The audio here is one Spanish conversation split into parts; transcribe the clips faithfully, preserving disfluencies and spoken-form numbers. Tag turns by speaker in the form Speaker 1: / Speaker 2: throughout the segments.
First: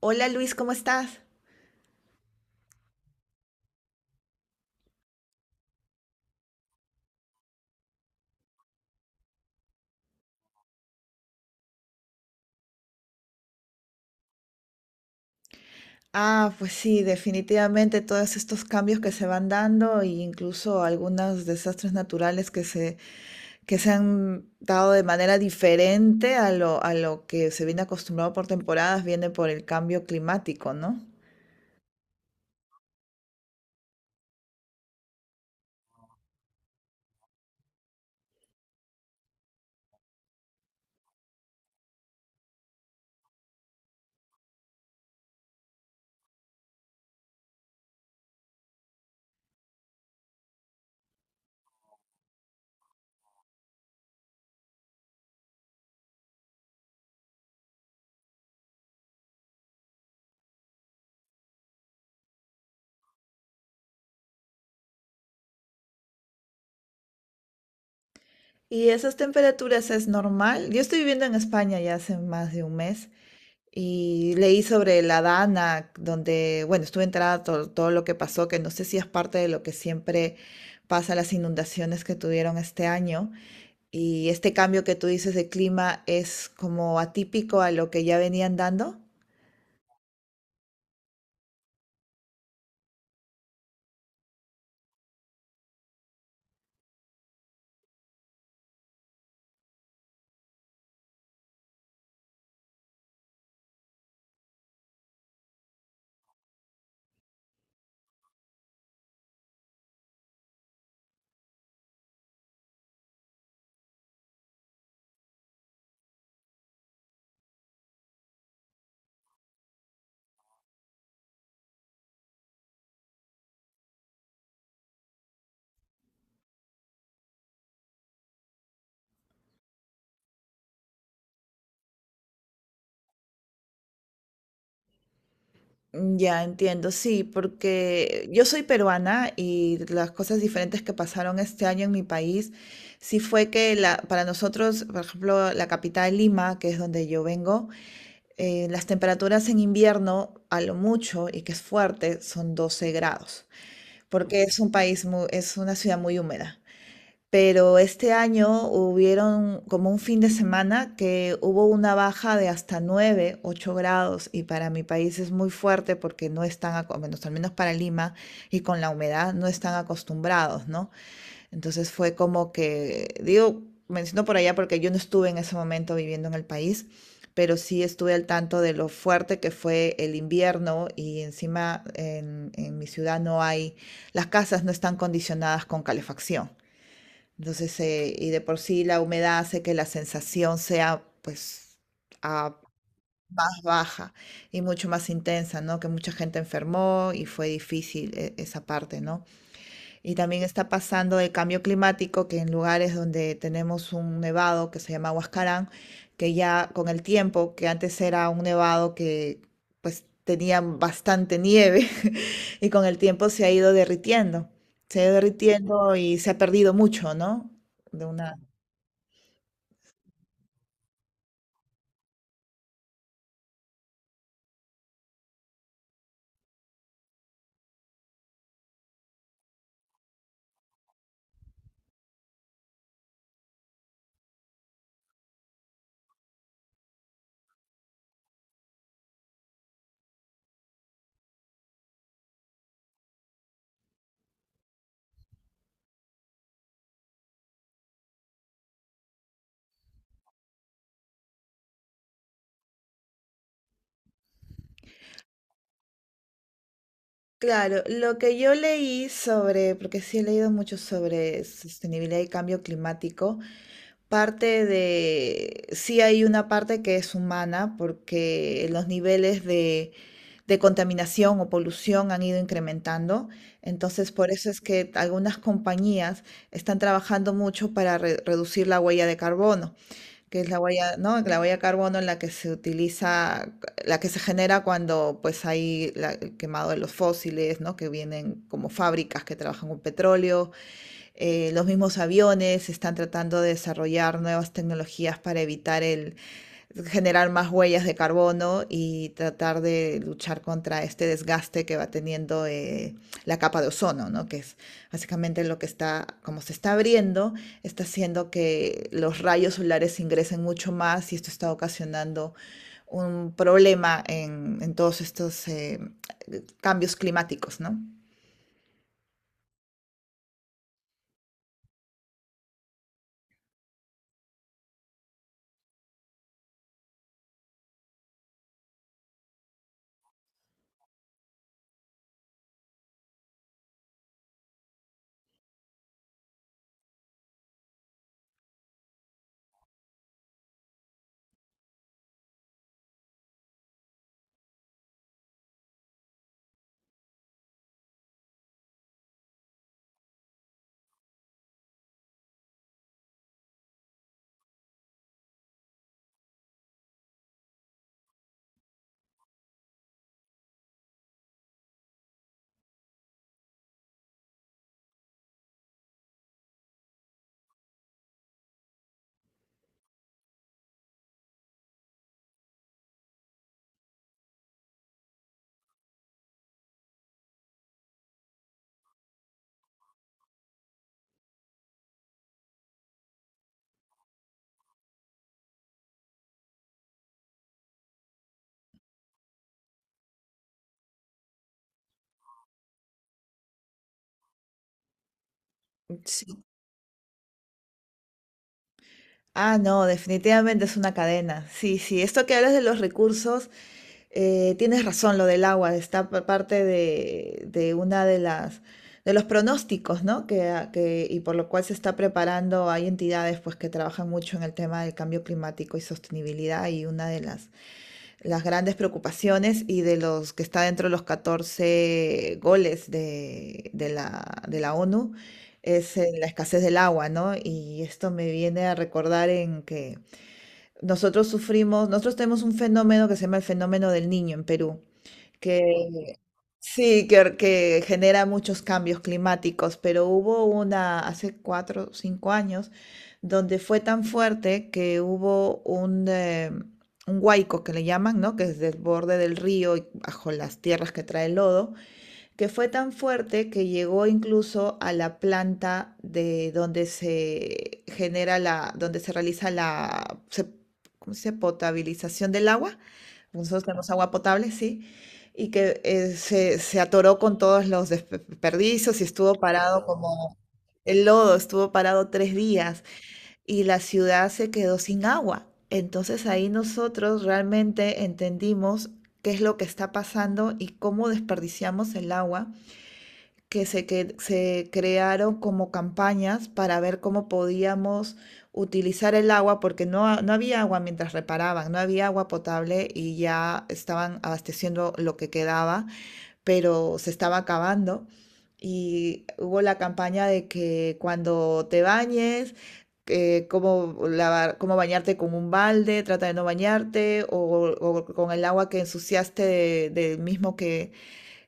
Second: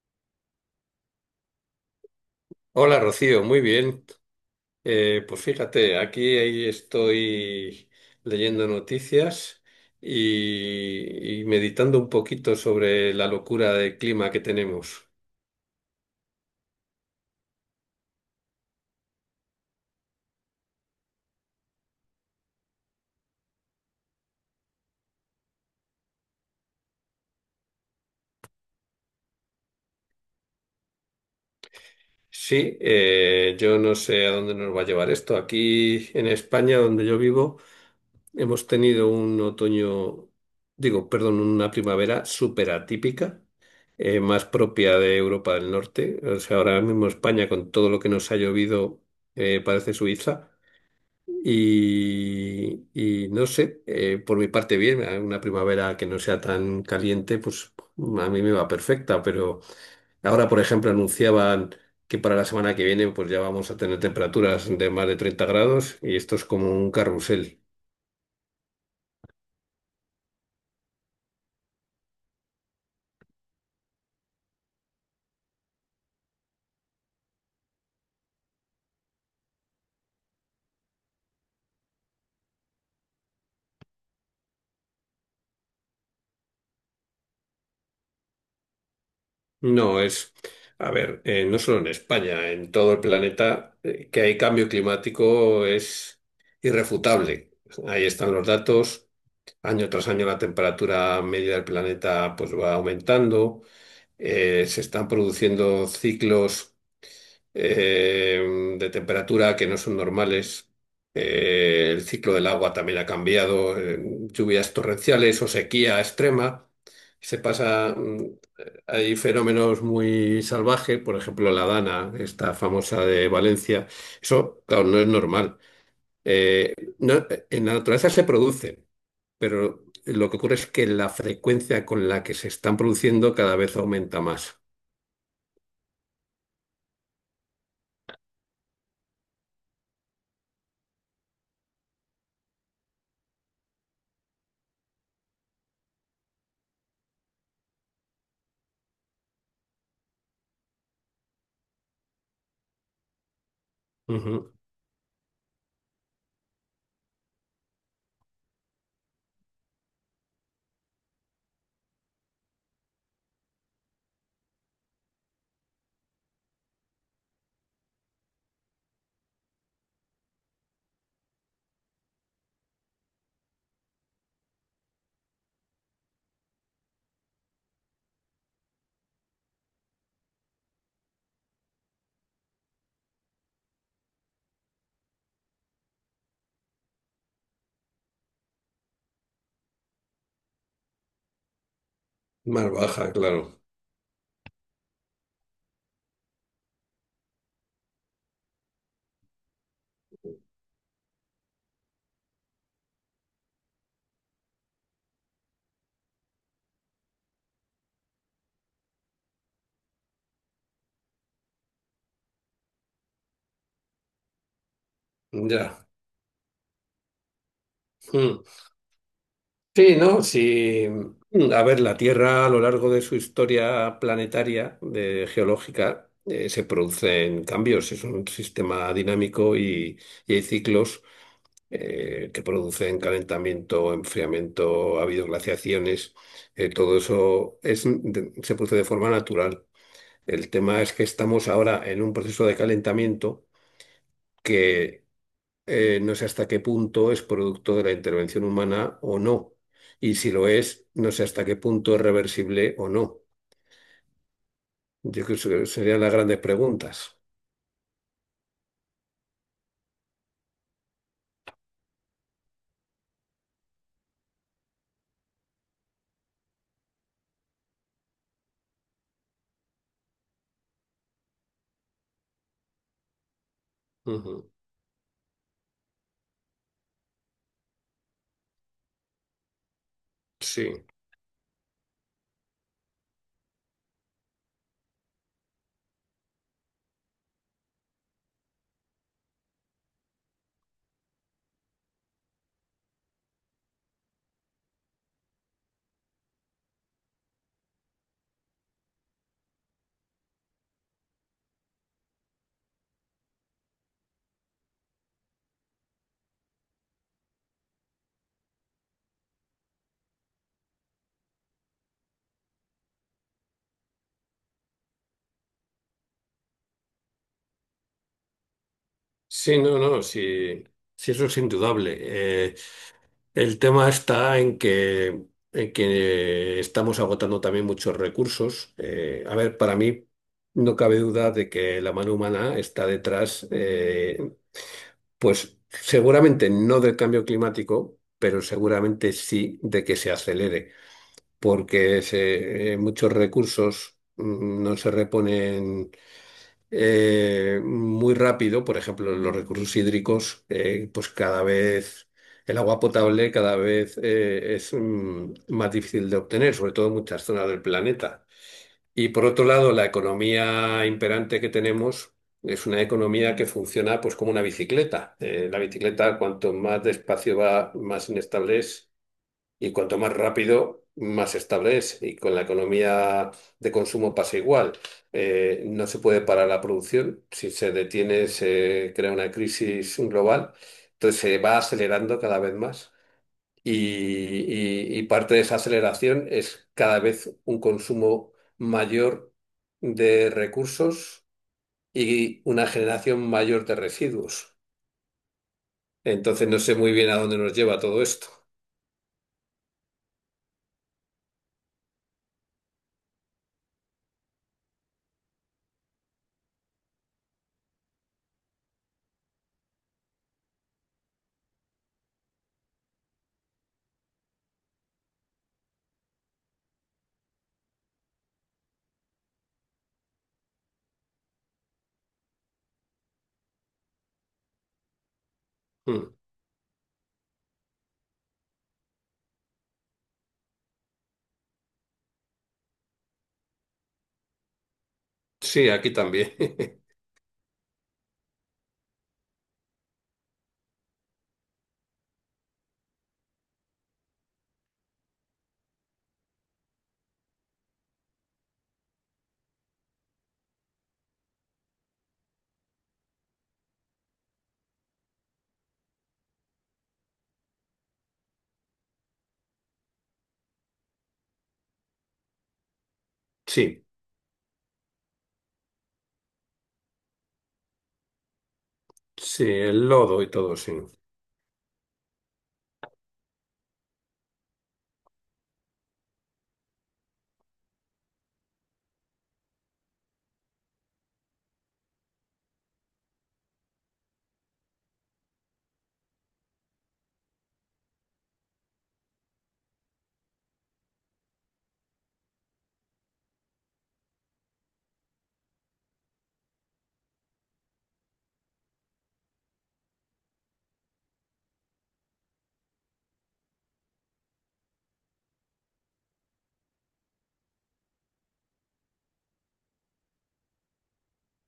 Speaker 1: Hola Luis, ¿cómo estás?
Speaker 2: Hola Rocío, muy bien. Eh, pues fíjate, aquí ahí estoy leyendo noticias y, y meditando un poquito sobre la locura de clima que tenemos.
Speaker 1: Ah, pues sí, definitivamente todos estos cambios que se van dando e incluso algunos desastres naturales que se, que se han dado de manera diferente a lo, a lo que se viene acostumbrado por temporadas, viene por el cambio climático, ¿no?
Speaker 2: Sí, eh, yo no sé a dónde nos va a llevar esto. Aquí en España, donde yo vivo, hemos tenido un otoño, digo, perdón, una primavera súper atípica, eh, más propia de Europa del Norte. O sea, ahora mismo España, con todo lo que nos ha llovido, eh, parece Suiza. Y, y no sé, eh, por mi parte bien, eh, una primavera que no sea tan caliente, pues a mí me va perfecta, pero ahora, por ejemplo, anunciaban que para la semana que viene pues ya vamos a tener temperaturas de más de treinta grados y esto es como un carrusel.
Speaker 1: Y esas temperaturas es normal. Yo estoy viviendo en España ya hace más de un mes y leí sobre la Dana, donde, bueno, estuve enterada todo, todo lo que pasó, que no sé si es parte de lo que siempre pasa, las inundaciones que tuvieron este año. Y este cambio que tú dices de clima es como atípico a lo que ya venían dando.
Speaker 2: No, es, a ver, eh, no solo en España, en todo el planeta, eh, que hay cambio climático es irrefutable. Ahí están los datos. Año tras año la temperatura media del planeta pues va aumentando. Eh, se están produciendo ciclos eh, de temperatura que no son normales. Eh, el ciclo del agua también ha cambiado, eh, lluvias torrenciales o sequía extrema. Se pasa, mm, hay fenómenos muy salvajes, por ejemplo, la Dana, esta famosa de Valencia. Eso, claro, no es normal. Eh, no- en la naturaleza se produce, pero lo que ocurre es que la frecuencia con la que se están produciendo cada vez aumenta más.
Speaker 1: Mm, Ya entiendo, sí, porque yo soy peruana y las cosas diferentes que pasaron este año en mi país, sí fue que la, para nosotros, por ejemplo, la capital Lima, que es donde yo vengo, eh, las temperaturas en invierno, a lo mucho, y que es fuerte, son doce grados, porque
Speaker 2: Ujú.
Speaker 1: es un país muy, es una ciudad muy húmeda. Pero este año hubieron como un fin de semana que hubo una baja de hasta nueve ocho grados, y para mi país es muy fuerte porque no están, aco- bueno, al menos para Lima, y con la humedad no están acostumbrados, ¿no? Entonces fue como que, digo, menciono por allá porque yo no estuve en ese momento viviendo en el país, pero sí estuve al tanto de lo fuerte que fue el invierno y encima en, en mi ciudad no hay, las casas no están condicionadas con calefacción. Entonces, eh, y de por sí la humedad hace que la sensación sea pues a-
Speaker 2: Más baja, claro.
Speaker 1: más baja y mucho más intensa, ¿no? Que mucha gente enfermó y fue difícil eh, esa parte, ¿no? Y también está pasando el cambio climático, que en lugares donde tenemos un nevado que se llama Huascarán, que ya con el tiempo, que antes era un nevado que pues tenía bastante nieve, y con el tiempo se ha ido derritiendo, se ha ido
Speaker 2: Ya.
Speaker 1: derritiendo y se ha perdido mucho, ¿no? De una...
Speaker 2: Mm. Sí, ¿no? Sí. A ver, la Tierra a lo largo de su historia planetaria, de geológica, eh, se producen cambios. Es un sistema dinámico y, y hay ciclos eh, que producen calentamiento, enfriamiento, ha habido glaciaciones. Eh, todo eso es, de- se produce de forma natural. El tema es que estamos ahora en un proceso de calentamiento que eh, no sé hasta qué punto es producto de la intervención humana o no. Y si lo es, no sé hasta qué punto es reversible o no. Yo creo que serían las grandes preguntas.
Speaker 1: Claro, lo que yo leí sobre, porque sí he leído mucho sobre sostenibilidad y cambio climático, parte de, sí hay una parte que es humana porque los niveles de, de contaminación o polución han ido incrementando. Entonces, por eso
Speaker 2: Ujú.
Speaker 1: es que algunas compañías están trabajando mucho para re- reducir la huella de carbono, que es la
Speaker 2: Sí,
Speaker 1: huella, ¿no? La huella de carbono en la que se utiliza, la que se genera cuando pues hay la- el quemado de los fósiles, ¿no? Que vienen como fábricas que trabajan con petróleo, eh, los mismos aviones están tratando de desarrollar nuevas tecnologías para evitar el generar más huellas de carbono y tratar de luchar contra este desgaste que va teniendo eh, la capa de ozono, ¿no? Que es básicamente lo que está, como se está abriendo, está haciendo que los rayos solares ingresen mucho más y esto está ocasionando un problema en, en todos estos eh, cambios climáticos, ¿no?
Speaker 2: sí, no, no, sí, sí, eso es indudable. Eh, el tema está en que, en que estamos agotando también muchos recursos. Eh, a ver, para mí no cabe duda de que la mano humana está detrás, eh, pues seguramente no del cambio climático, pero seguramente sí de que se acelere, porque se- eh, muchos recursos mm, no se reponen eh, muy rápido. Por ejemplo, los recursos hídricos, eh, pues cada vez el agua potable cada vez eh, es mm, más difícil de obtener, sobre todo en muchas zonas del planeta. Y por otro lado, la economía imperante que tenemos es una economía que funciona pues como una bicicleta. Eh, la bicicleta, cuanto más despacio va, más inestable es, y cuanto más rápido, más estable es. Y con la economía de consumo pasa igual. Eh, no se puede parar la producción. Si se detiene, se crea una crisis global. Entonces se va acelerando cada vez más. Y, y- y parte de esa aceleración es cada vez un consumo mayor de recursos y una generación mayor de residuos.
Speaker 1: Sí,
Speaker 2: Entonces no sé muy bien a dónde nos lleva todo esto.
Speaker 1: ah, no, definitivamente es una cadena. Sí, sí, esto que hablas de los recursos, eh, tienes razón, lo del agua, está pa- parte de, de una de las de los pronósticos, ¿no? Que, a- que- y por lo cual se está preparando, hay entidades pues que trabajan mucho en el tema del cambio climático y sostenibilidad y una de las las grandes preocupaciones y de los que está dentro de los catorce goles de, de la, de la ONU es eh,
Speaker 2: Mm.
Speaker 1: la escasez del agua, ¿no? Y esto me viene a recordar en que nosotros sufrimos, nosotros tenemos un fenómeno que se llama el fenómeno del niño en Perú
Speaker 2: Sí, aquí
Speaker 1: que
Speaker 2: también.
Speaker 1: sí, que, que genera muchos cambios climáticos, pero hubo una hace cuatro o cinco años donde fue tan fuerte que hubo un, eh, un huaico que le llaman, ¿no? Que es del borde del río y bajo las tierras que trae el lodo, que fue tan fuerte que llegó incluso a la planta de donde se genera la, donde se realiza la, se- ¿Cómo se dice? Potabilización del agua, nosotros
Speaker 2: Sí,
Speaker 1: tenemos agua potable, sí, y que eh, se, se atoró con todos los desperdicios y estuvo
Speaker 2: sí,
Speaker 1: parado
Speaker 2: el lodo y
Speaker 1: como
Speaker 2: todo, sí.
Speaker 1: el lodo, estuvo parado tres días y la ciudad se quedó sin agua. Entonces ahí nosotros realmente entendimos qué es lo que está pasando y cómo desperdiciamos el agua que se, que se crearon como campañas para ver cómo podíamos utilizar el agua, porque no, ha- no había agua mientras reparaban, no había agua potable y ya estaban abasteciendo lo que quedaba, pero se estaba acabando. Y hubo la campaña de que cuando te bañes, eh, cómo lavar, cómo bañarte con un balde, trata de no bañarte, o, o con el agua que ensuciaste de- del mismo que,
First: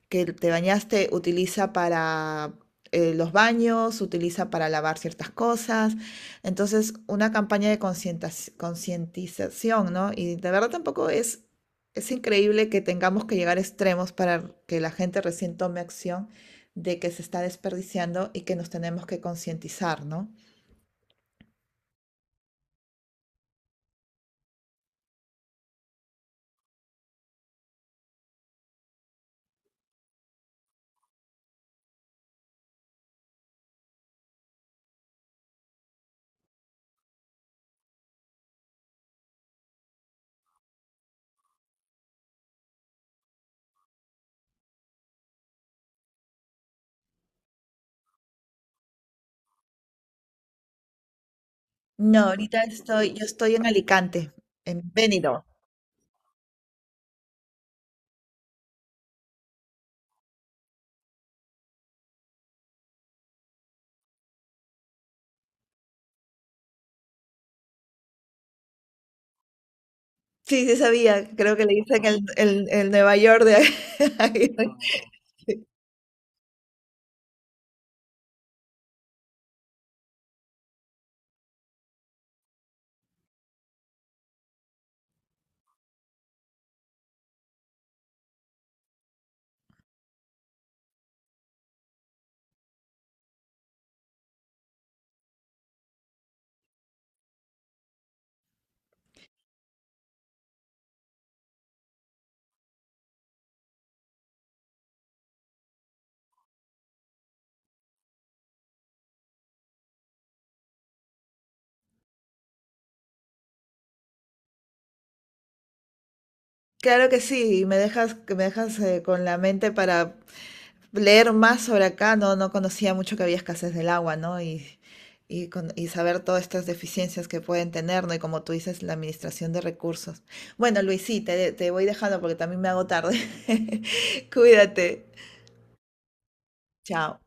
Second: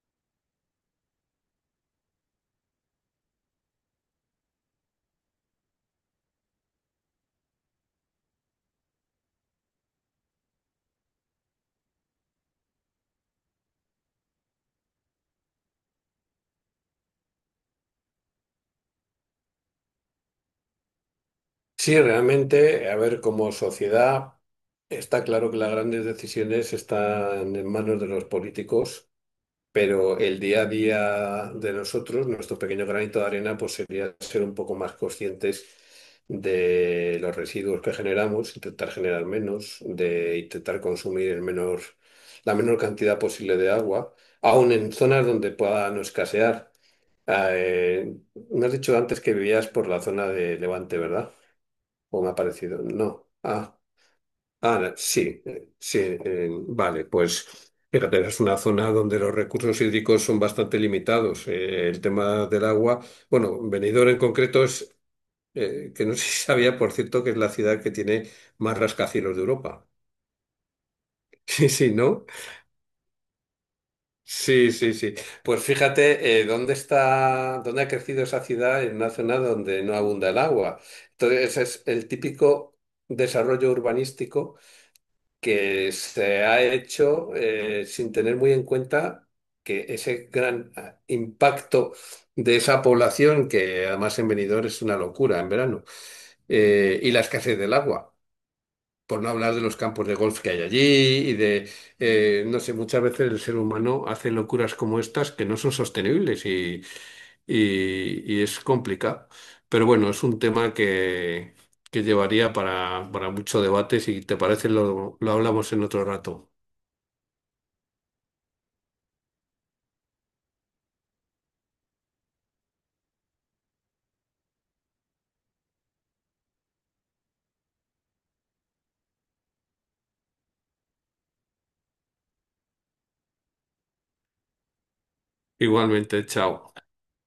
Speaker 1: que te bañaste utiliza para eh, los baños, utiliza para lavar ciertas cosas. Entonces, una campaña de concientas- concientización, ¿no? Y de verdad tampoco es, es increíble que tengamos que llegar a extremos para que la gente recién tome acción de que se está desperdiciando y que nos tenemos que concientizar, ¿no?
Speaker 2: Sí, realmente, a ver, como sociedad, está claro que las grandes decisiones están en manos de los políticos. Pero el día a día de nosotros, nuestro pequeño granito de arena, pues sería ser un poco más conscientes de los residuos que generamos, intentar generar menos, de intentar consumir el menor, la menor cantidad posible de agua, aun en zonas donde pueda no escasear. Ah, Eh, Me has dicho antes que vivías por la zona de Levante, ¿verdad? ¿O
Speaker 1: No,
Speaker 2: me ha
Speaker 1: ahorita
Speaker 2: parecido?
Speaker 1: estoy, yo
Speaker 2: No.
Speaker 1: estoy en
Speaker 2: Ah.
Speaker 1: Alicante,
Speaker 2: Ah,
Speaker 1: en
Speaker 2: la-
Speaker 1: Benidorm.
Speaker 2: sí, eh, sí, eh, vale, pues fíjate, es una zona donde los recursos hídricos son bastante limitados. Eh, el tema del agua, bueno, Benidorm en concreto es, eh, que no sé si sabía, por cierto, que es la ciudad que tiene más rascacielos de Europa.
Speaker 1: Sí, sí sabía, creo que
Speaker 2: Sí,
Speaker 1: le
Speaker 2: sí,
Speaker 1: dicen el,
Speaker 2: ¿no?
Speaker 1: el, el Nueva York de... ahí.
Speaker 2: Sí, sí, sí. Pues fíjate, eh, dónde está, dónde ha crecido esa ciudad en una zona donde no abunda el agua. Entonces, es el típico desarrollo urbanístico que se ha hecho eh, sin tener muy en cuenta que ese gran ah, impacto de esa población, que además en Benidorm es una locura en verano, eh, y la escasez del agua por no hablar de los campos de golf que hay allí y de, eh, no sé, muchas veces el ser humano hace locuras como estas que no son sostenibles y, y- y es complicado. Pero bueno, es un tema que, que llevaría para, para mucho debate. Si te parece, lo, lo hablamos en otro rato.
Speaker 1: Claro que sí, me dejas, que me dejas eh, con la mente para leer más sobre acá, no, no conocía mucho que había escasez del agua, ¿no? Y, y, con- y saber todas estas deficiencias que pueden tener, ¿no? Y como tú dices, la administración de recursos. Bueno, Luis, sí, te, te voy dejando porque también me hago tarde. Cuídate.
Speaker 2: Igualmente, chao.
Speaker 1: Chao.